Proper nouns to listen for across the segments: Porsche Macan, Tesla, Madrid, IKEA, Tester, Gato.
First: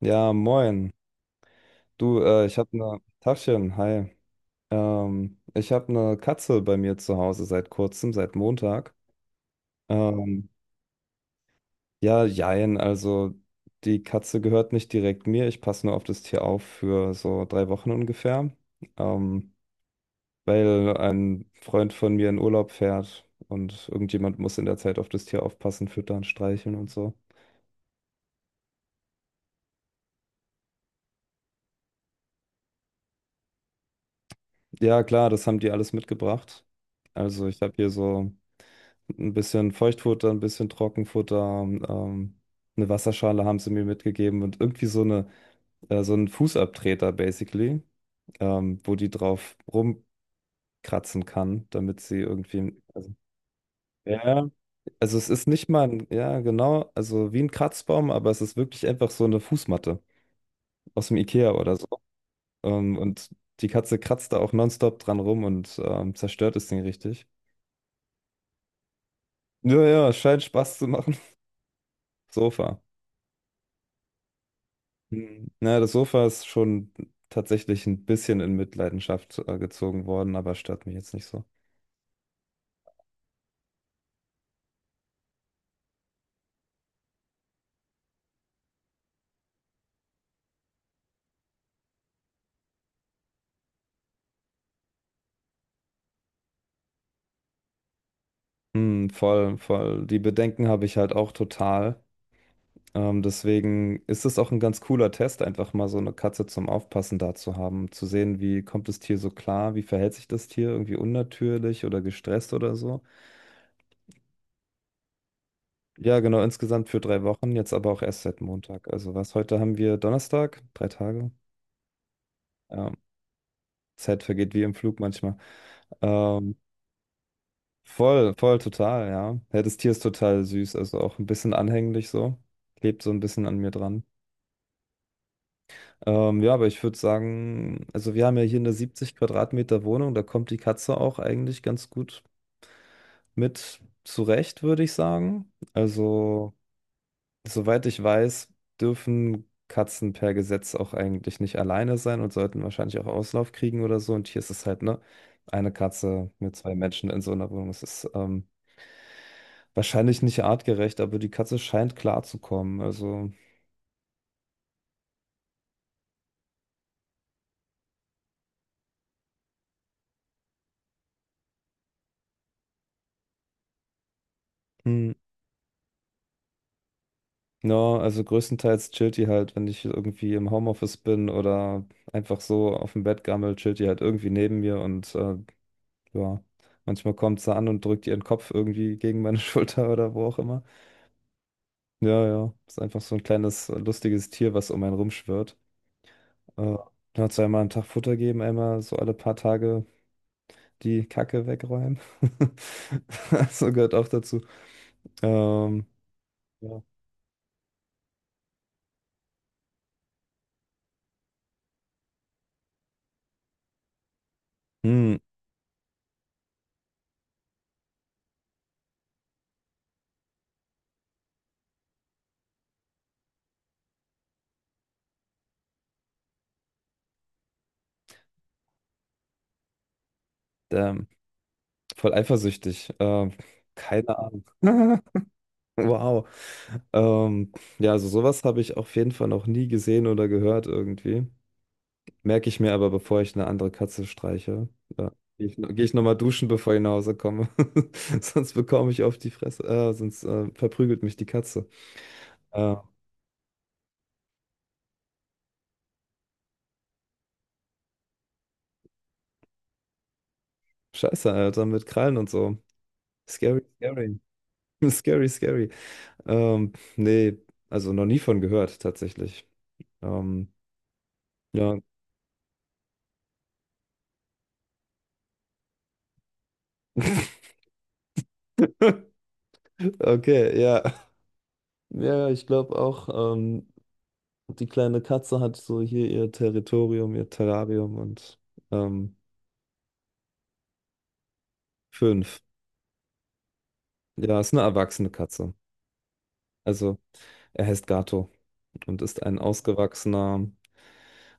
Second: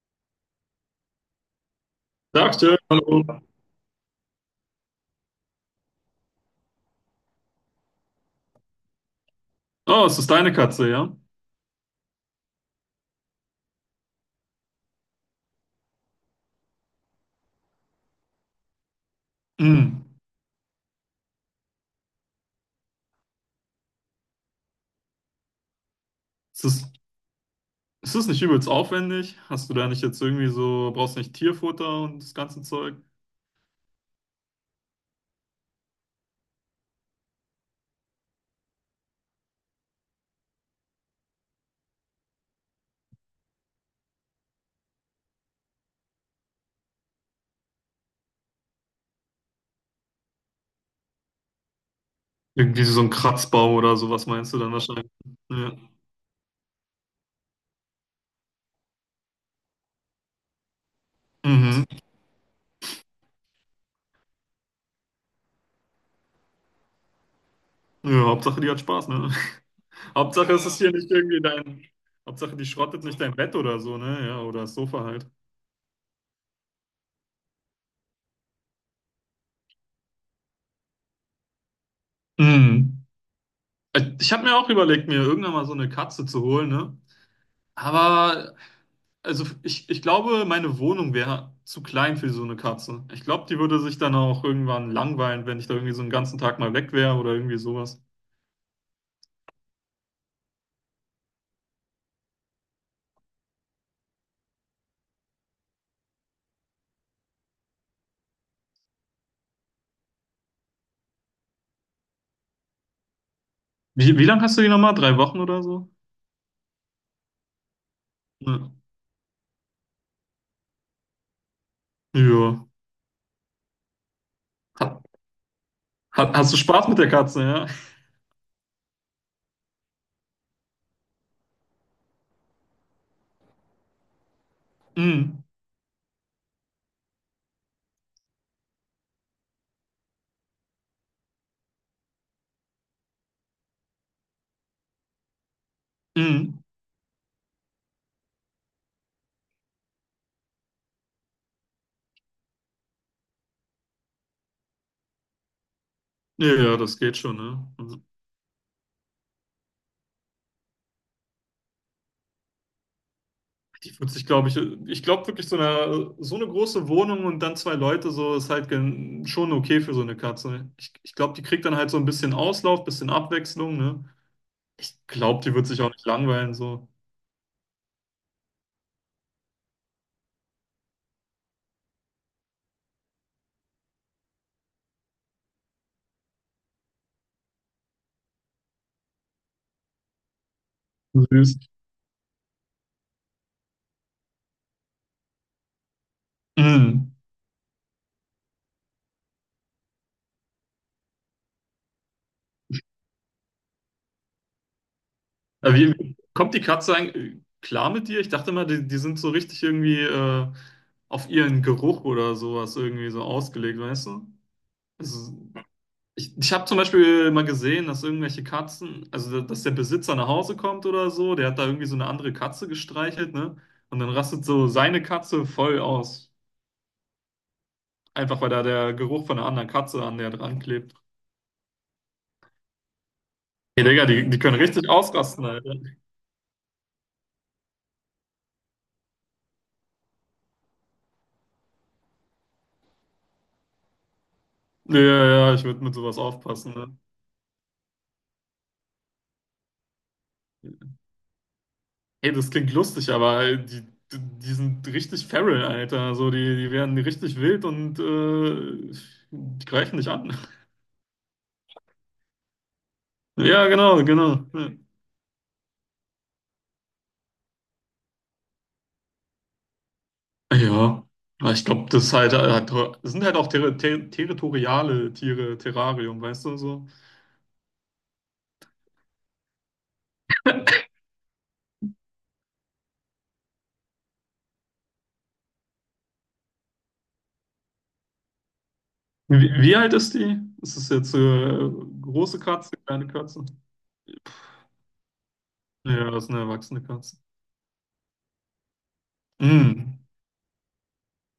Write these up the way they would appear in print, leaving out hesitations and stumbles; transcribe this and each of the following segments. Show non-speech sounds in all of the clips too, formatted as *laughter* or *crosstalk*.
Ja, moin. Du, ich habe Tagchen, eine hallo. Tachchen, hi. Ich habe eine Katze bei mir zu Hause seit kurzem, seit Montag. Oh, es ist Ähm, deine Katze, ja? ja, jein, also die Katze gehört nicht direkt mir. Ich passe nur auf das Tier auf für so 3 Wochen ungefähr, ähm, Mm. weil ein Freund von mir in Urlaub fährt und irgendjemand muss in der Zeit auf das Tier aufpassen, füttern, Ist streicheln das, und so. ist das nicht übelst aufwendig? Hast du da nicht jetzt irgendwie so, brauchst nicht Tierfutter und das ganze Zeug? Ja, klar, das haben die alles mitgebracht. Also ich habe hier so. Ein bisschen Feuchtfutter, ein bisschen Trockenfutter, ähm, eine Wasserschale haben sie mir mitgegeben und irgendwie so einen Fußabtreter basically, wo die drauf rumkratzen kann, damit sie irgendwie. Irgendwie so Also, ein Kratzbaum oder sowas ja, meinst du dann wahrscheinlich? also es ist nicht Ja. mal ein, ja, genau, also wie ein Kratzbaum, aber es ist wirklich einfach so eine Fußmatte aus dem IKEA oder Mhm. so. Und die Katze kratzt da auch nonstop dran rum und zerstört das Ding richtig. Ja, Hauptsache die hat Spaß, ne? Ja, ja, *laughs* scheint Hauptsache es ist Spaß zu hier nicht machen. irgendwie *laughs* dein, Hauptsache die Sofa. schrottet nicht dein Bett oder so, ne? Ja, oder das Sofa halt. Hm. Na, das Sofa ist schon tatsächlich ein bisschen in Mitleidenschaft gezogen worden, aber stört mich jetzt nicht so. Mm. Ich habe mir auch überlegt, mir irgendwann mal so eine Katze zu holen, ne? Aber also ich glaube, meine Wohnung wäre zu klein für so eine Katze. Ich glaube, die würde sich dann auch irgendwann langweilen, wenn ich da irgendwie so einen ganzen Tag mal weg wäre oder irgendwie sowas. Hm, voll, voll. Die Bedenken habe ich halt auch total. Deswegen ist es auch ein ganz cooler Test, einfach mal so eine Katze zum Aufpassen da zu haben, zu sehen, wie kommt das Tier so klar, wie verhält sich das Tier, irgendwie unnatürlich oder gestresst oder so. Wie lange hast du die nochmal? Drei Wochen oder so? Ja, genau, insgesamt für 3 Wochen, jetzt aber auch erst seit Ja. Montag. Also was, heute haben wir Donnerstag, 3 Tage. Ja. Ja, Zeit vergeht wie im Ha, Flug manchmal. Hast Ähm, du Spaß mit der Katze, ja? Voll voll, total, ja. Ja, das Tier ist total süß, also auch ein bisschen anhänglich so. Klebt so ein bisschen an mir dran. Mm, Ja, aber ich würde sagen, also wir haben ja hier eine 70 Quadratmeter Wohnung, da kommt die Katze auch eigentlich ganz gut mit zurecht, würde ich sagen. Also, mm. soweit ich weiß, dürfen Katzen per Gesetz auch eigentlich nicht alleine sein und sollten wahrscheinlich auch Auslauf kriegen oder so. Und hier ist es halt, ne, eine Katze Ja, mit zwei ja, das Menschen geht in so schon, einer ne? Wohnung. Es Also, ist wahrscheinlich nicht artgerecht, aber die Katze scheint klarzukommen. Also, die wird sich, glaube ich, ich glaube wirklich, so eine große Wohnung und dann zwei Leute, so ist halt gen- schon okay für so eine Katze. Ich glaube, die kriegt dann halt so ein bisschen Auslauf, bisschen Abwechslung, ne? Ich hm, glaube, die wird sich auch nicht langweilen, so ja, also größtenteils chillt die halt, wenn ich irgendwie im Homeoffice bin oder einfach so auf dem Bett gammel, chillt die halt irgendwie neben mir und ja, manchmal kommt sie an und drückt ihren Kopf irgendwie gegen meine *laughs* Schulter oder wo auch immer. süß. Ja, ja, ist einfach so ein kleines lustiges Tier, was um einen rumschwirrt. Äh, Mhm. ja, zweimal am Tag Futter geben, einmal so alle paar Tage die Kacke wegräumen. *laughs* So gehört auch dazu. Ähm, Kommt die ja. Katze eigentlich klar mit dir? Ich dachte mal, die sind so richtig irgendwie auf ihren Geruch oder sowas irgendwie so ausgelegt, weißt du? Hm, Also, ich habe zum Beispiel mal gesehen, dass irgendwelche Katzen, also dass der Besitzer nach Hause kommt oder so, der hat da irgendwie so eine andere Katze gestreichelt, ne? Und dann rastet so seine Katze voll aus. Einfach weil da der Geruch von einer anderen Katze an der dran klebt. ähm, voll eifersüchtig. Ähm, Hey, Digga, keine die Ahnung. können richtig *laughs* ausrasten, Alter. Wow. Ähm, ja, also sowas habe ich auf jeden Fall noch nie gesehen oder gehört irgendwie. Merke ich mir aber, bevor ich eine andere Katze streiche. Ja, Ja. ja, ja, ich Geh würde mit ich nochmal sowas duschen, bevor aufpassen, ich nach ne? Hause komme. *laughs* Sonst bekomme ich auf die Fresse. Sonst verprügelt mich die Katze. Hey, das klingt Äh, lustig, aber die sind richtig feral, Alter. Also die werden richtig wild und die greifen dich an. scheiße, Alter, mit Krallen und so. Scary, Ja, genau, scary. genau. Ja, *laughs* Scary, scary. Nee, also noch nie von gehört, tatsächlich. Ähm, ja. Aber ich ja. glaube, das sind halt auch ter ter territoriale Tiere, Terrarium, weißt du so. *laughs* Okay, ja. Ja, ja, ich glaube auch, die kleine Katze hat so hier ihr Territorium, ihr Terrarium und, ähm, Wie alt ist die? Ist es jetzt große 5. Katze, kleine Katze? Ja, ist eine erwachsene Katze. Ja, das ist eine erwachsene Also, Katze. er heißt Gato und ist ein Hm. ausgewachsener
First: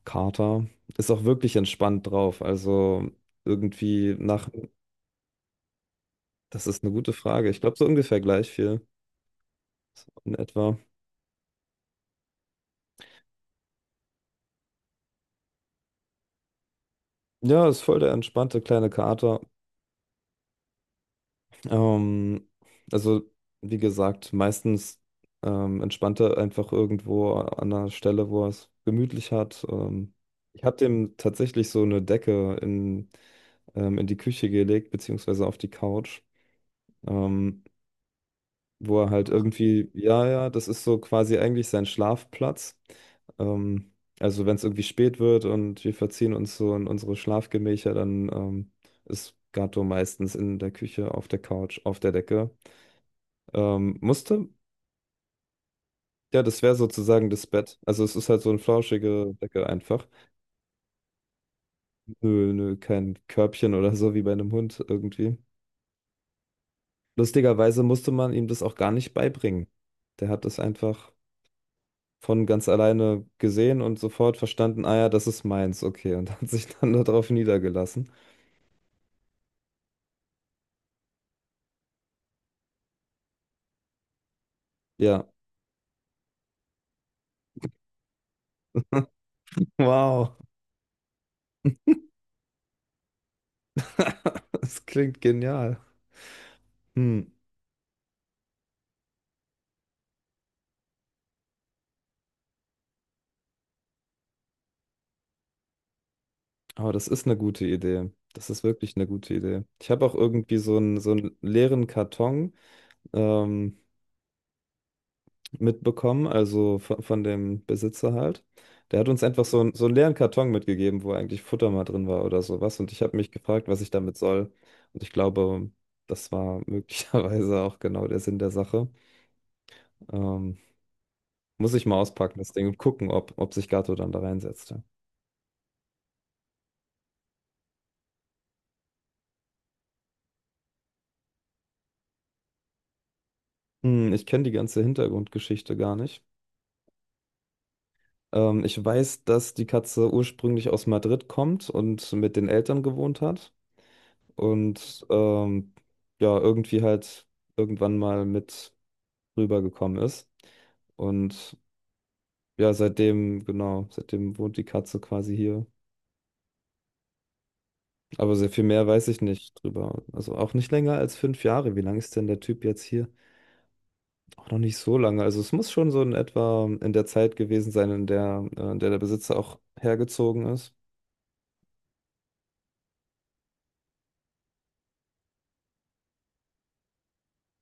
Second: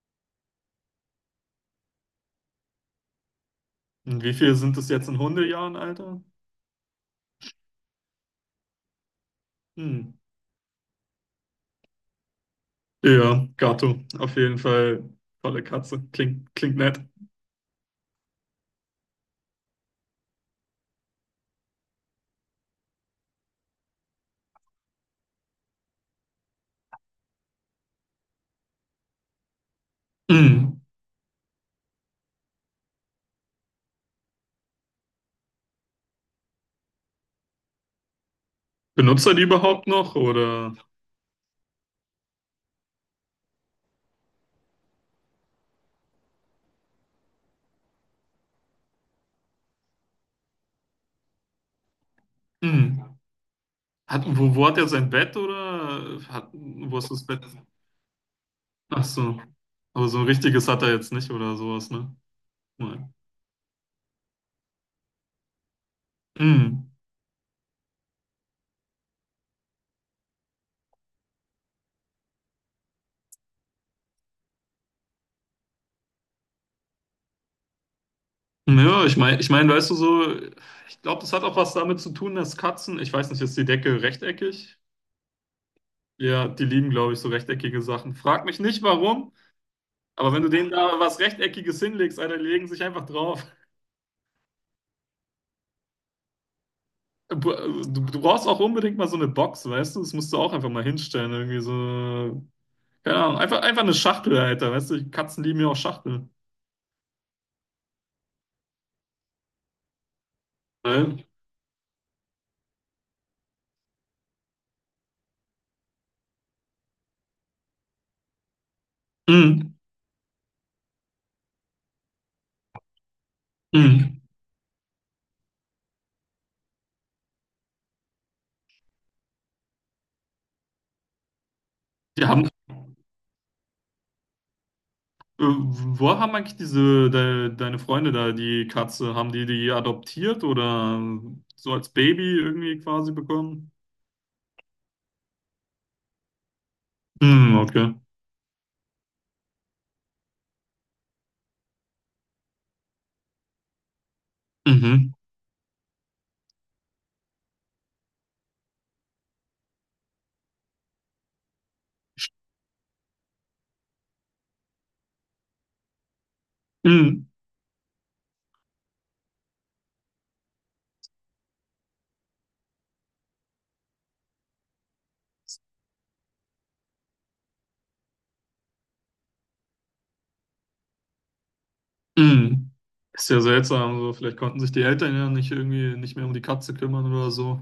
Kater. Ist auch wirklich entspannt drauf. Also, irgendwie Und wie nach. viel sind das jetzt in Hundejahren, Alter? Das ist eine gute Frage. Ich glaube, so ungefähr gleich viel. Hm. So in etwa. Ja, Gato, auf jeden Fall tolle Katze. Klingt nett. Ja, ist voll der entspannte kleine Kater. Ähm, also, wie gesagt, meistens entspannt er einfach irgendwo an einer Stelle, wo er es gemütlich hat. Ich habe Mm. dem tatsächlich so eine Decke in die Küche gelegt, beziehungsweise auf die Couch, ähm, wo er Benutzt halt er die überhaupt irgendwie, noch ja, ja, das oder? ist so quasi eigentlich sein Schlafplatz. Ähm, also, wenn es irgendwie spät wird und wir verziehen uns so in unsere Schlafgemächer, dann ist Gato meistens in der Küche, auf der Couch, auf der Decke. Mm. Ähm, musste? Wo hat er sein Bett Ja, das wäre wo ist das sozusagen Bett? das Bett. Also es ist halt so eine Ach flauschige so. Decke einfach. Aber so ein richtiges hat er jetzt nicht oder sowas, ne? Nö, nö, Nein. kein Körbchen oder so wie bei einem Hund irgendwie. Mm. Lustigerweise musste man ihm das auch gar nicht beibringen. Der hat das einfach von ganz alleine gesehen und sofort verstanden, ah ja, das ist meins, okay, und *laughs* hat sich dann darauf niedergelassen. Ja, ich meine, ich mein, weißt du, so ich glaube, das hat auch was damit zu tun, dass Katzen, ich weiß nicht, ist die Decke rechteckig? Ja, Ja, die lieben, glaube ich, so rechteckige Sachen. Frag mich nicht warum, aber wow, wenn du denen da was Rechteckiges hinlegst, Alter, die legen sich einfach drauf. *laughs* das klingt genial. Hm. Du, du brauchst auch unbedingt mal so eine Box, weißt du? Das musst du auch einfach mal hinstellen, irgendwie so. Keine Ahnung, einfach eine Schachtel, Alter, weißt du? Die Katzen lieben ja auch Schachteln. Aber das ist eine gute Idee. Das ist wirklich eine gute Idee. Ich habe auch irgendwie so einen, so Weil- einen leeren Karton. ähm, mitbekommen, also von dem Besitzer halt. Der hat uns einfach so, mm, so einen leeren Karton mitgegeben, wo eigentlich Futter mal drin war oder sowas. Und ich habe mich gefragt, was ich damit mm. soll. Und ich glaube, das war *laughs* möglicherweise auch genau der Sinn der Sache. Ähm, muss ich mal Die auspacken, haben, das Ding, und gucken, ob sich Gato dann da reinsetzt. Ja. wo haben eigentlich deine Freunde da, die Katze, haben die die adoptiert oder so als Baby irgendwie quasi bekommen? Hm, ich kenne die ganze Hintergrundgeschichte gar nicht. Mm, okay. Ich weiß, dass die Katze ursprünglich aus Madrid kommt und mit den Eltern gewohnt hat. Und Mhm. Ja, irgendwie halt irgendwann mal mit rübergekommen ist. Und ja, seitdem, genau, seitdem wohnt die Katze quasi hier. Mm, Aber sehr viel mehr weiß ich nicht drüber. Also auch nicht länger als 5 Jahre. Wie lange ist denn der Typ jetzt hier? Auch noch nicht so lange. Also es muss schon so in etwa in der Zeit gewesen sein, in der der Besitzer auch hergezogen ist. mm. Ist ja seltsam, so. Vielleicht konnten sich die Eltern ja nicht irgendwie nicht mehr um die Katze kümmern oder so.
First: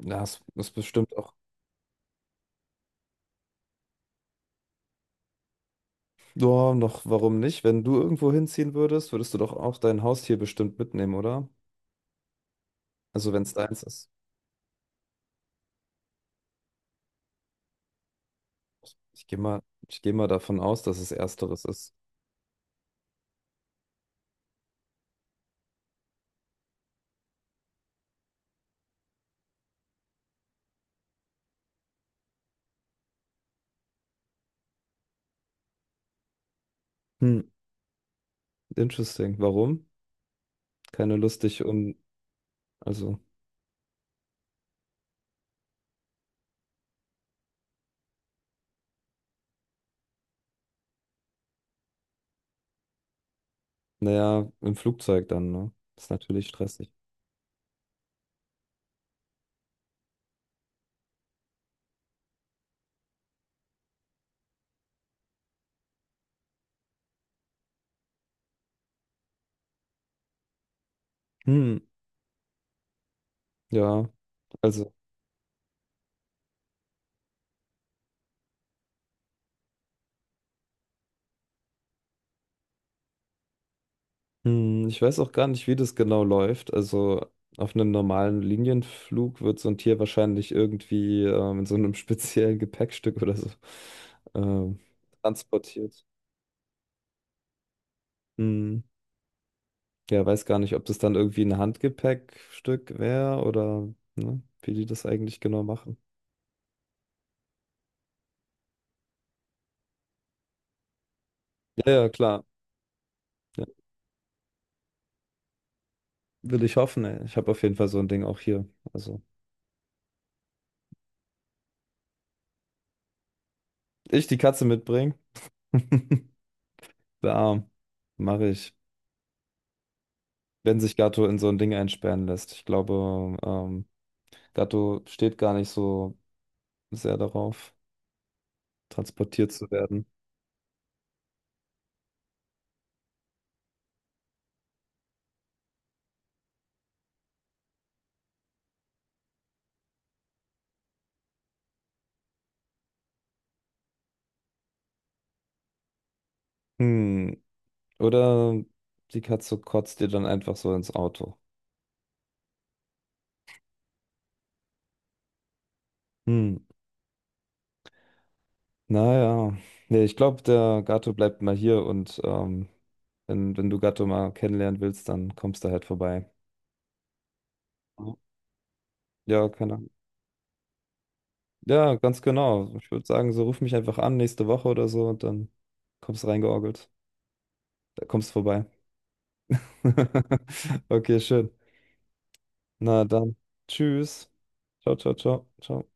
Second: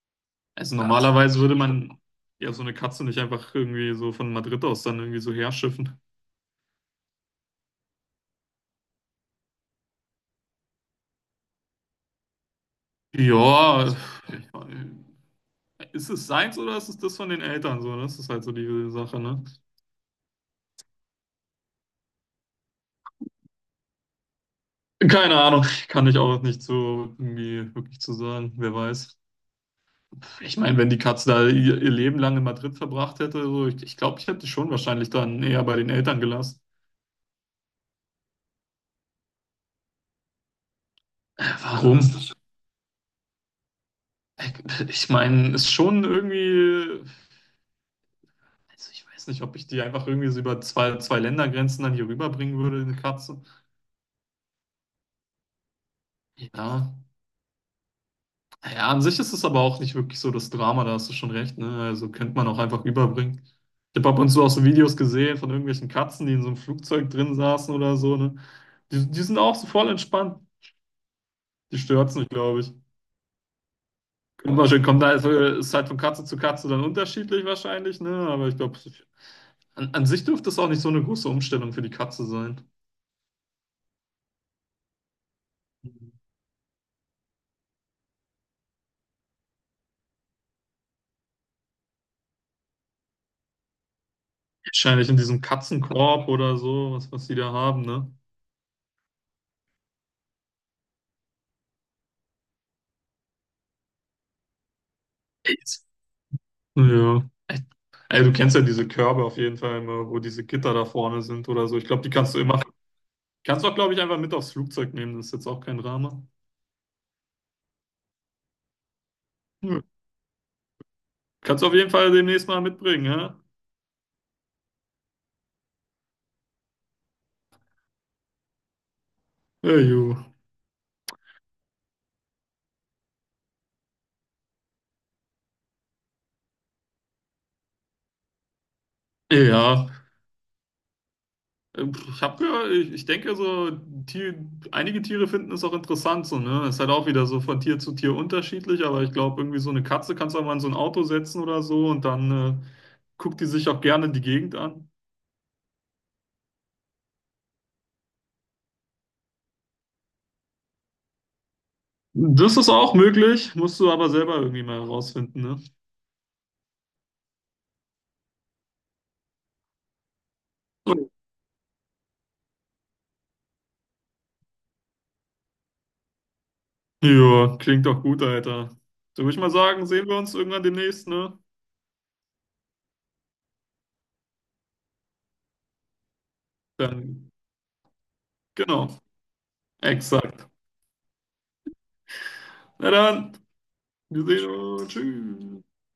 Ja, es ist Also gar nicht. bestimmt auch. Normalerweise komisch, würde man ja so eine Katze nicht einfach irgendwie so von Madrid aus dann irgendwie so herschiffen. Ja, noch, warum nicht? Wenn du irgendwo hinziehen würdest, würdest du doch auch dein Haustier bestimmt mitnehmen, oder? Also wenn es Ja, deins also, ist. äh, *laughs* ist es seins oder ist es das von den Eltern so, ne? Das ist halt so die Sache, Ich gehe ne? mal, ich gehe mal davon aus, dass es ersteres ist. Keine Ahnung, *laughs* kann ich auch nicht so irgendwie wirklich zu sagen, wer weiß. Ich meine, wenn die Katze da ihr Leben lang in Madrid verbracht hätte, so, ich glaube, ich hätte die schon wahrscheinlich dann eher bei den Eltern gelassen. Hm, interesting. Warum? Keine Lust, dich um, Warum? also, Ich meine, ist schon irgendwie. Also ich weiß nicht, ob ich die einfach irgendwie so über zwei Ländergrenzen dann hier rüberbringen würde, eine Katze. naja, im Flugzeug dann, ne? Ist natürlich stressig. Ja. Ja, an sich ist es aber auch nicht wirklich so das Drama, da hast du schon recht, ne? Also könnte man auch einfach rüberbringen. Ich habe ab und zu auch so Videos gesehen von irgendwelchen Katzen, die in so einem Flugzeug drin saßen oder so, ne? Die sind auch so voll entspannt. Hm, Die stört's nicht, glaube ich. ja. Also, Kommt halt, ist halt von Katze zu Katze dann unterschiedlich wahrscheinlich, ne? Aber ich glaube, an sich dürfte es auch nicht so eine große Umstellung für die Katze sein. Ich weiß auch gar nicht, wie das genau läuft. Also, auf einem normalen Linienflug wird so ein Tier wahrscheinlich irgendwie in so einem *laughs* speziellen Gepäckstück oder so ähm, Wahrscheinlich in diesem transportiert. Katzenkorb oder so, was die da haben, ne? Hm. Ja, weiß gar nicht, ob das dann irgendwie ein Handgepäckstück wäre oder ne, wie die das eigentlich genau Jetzt. machen. Ja. Ey, du kennst ja diese Körbe auf jeden Fall immer, wo diese Gitter da vorne sind oder so. Ich Ja, glaube, ja, die kannst du klar. immer, kannst Ja, du auch, glaube ich, einfach mit aufs Flugzeug nehmen. Das ist jetzt auch kein Drama. will ich hoffen, ey. Ich habe auf jeden Fall so ein Ding auch hier. Also, Ja. Kannst du auf jeden Fall demnächst mal mitbringen, ja? ich die Katze mitbringen. *laughs* Der Arm. Mache ich. Ja, ju. Wenn sich Gatto in so ein Ding einsperren lässt. Ich glaube, Gatto steht gar nicht so sehr darauf, transportiert zu Ja. werden. Ich hab gehört, ich denke so, Tier, einige Tiere finden es auch interessant so, ne? Ist halt auch wieder so von Tier zu Tier unterschiedlich, aber ich glaube, irgendwie so eine Katze kannst du auch mal in so ein Auto setzen oder so und dann äh, guckt die sich auch gerne die Gegend an. Hm. Oder die Katze kotzt dir dann einfach so ins Auto. Das ist auch möglich, musst du aber selber irgendwie mal herausfinden, ne? Hm. Naja, nee, ich glaube, der Gato bleibt mal hier und wenn du Gato mal kennenlernen willst, dann kommst du halt vorbei. Ja, klingt doch Ja. gut, Alter. So würde ich Ja, mal keine sagen, Ahnung. sehen wir uns irgendwann demnächst, ne? Ja, ganz genau. Ich würde sagen, so ruf mich einfach an nächste Woche oder so und dann kommst du reingeorgelt. Dann, Da kommst du vorbei. genau, exakt. *laughs* Okay, schön. Na Na dann. dann, wir Tschüss. sehen uns. Ciao, ciao, ciao, Tschüss. ciao.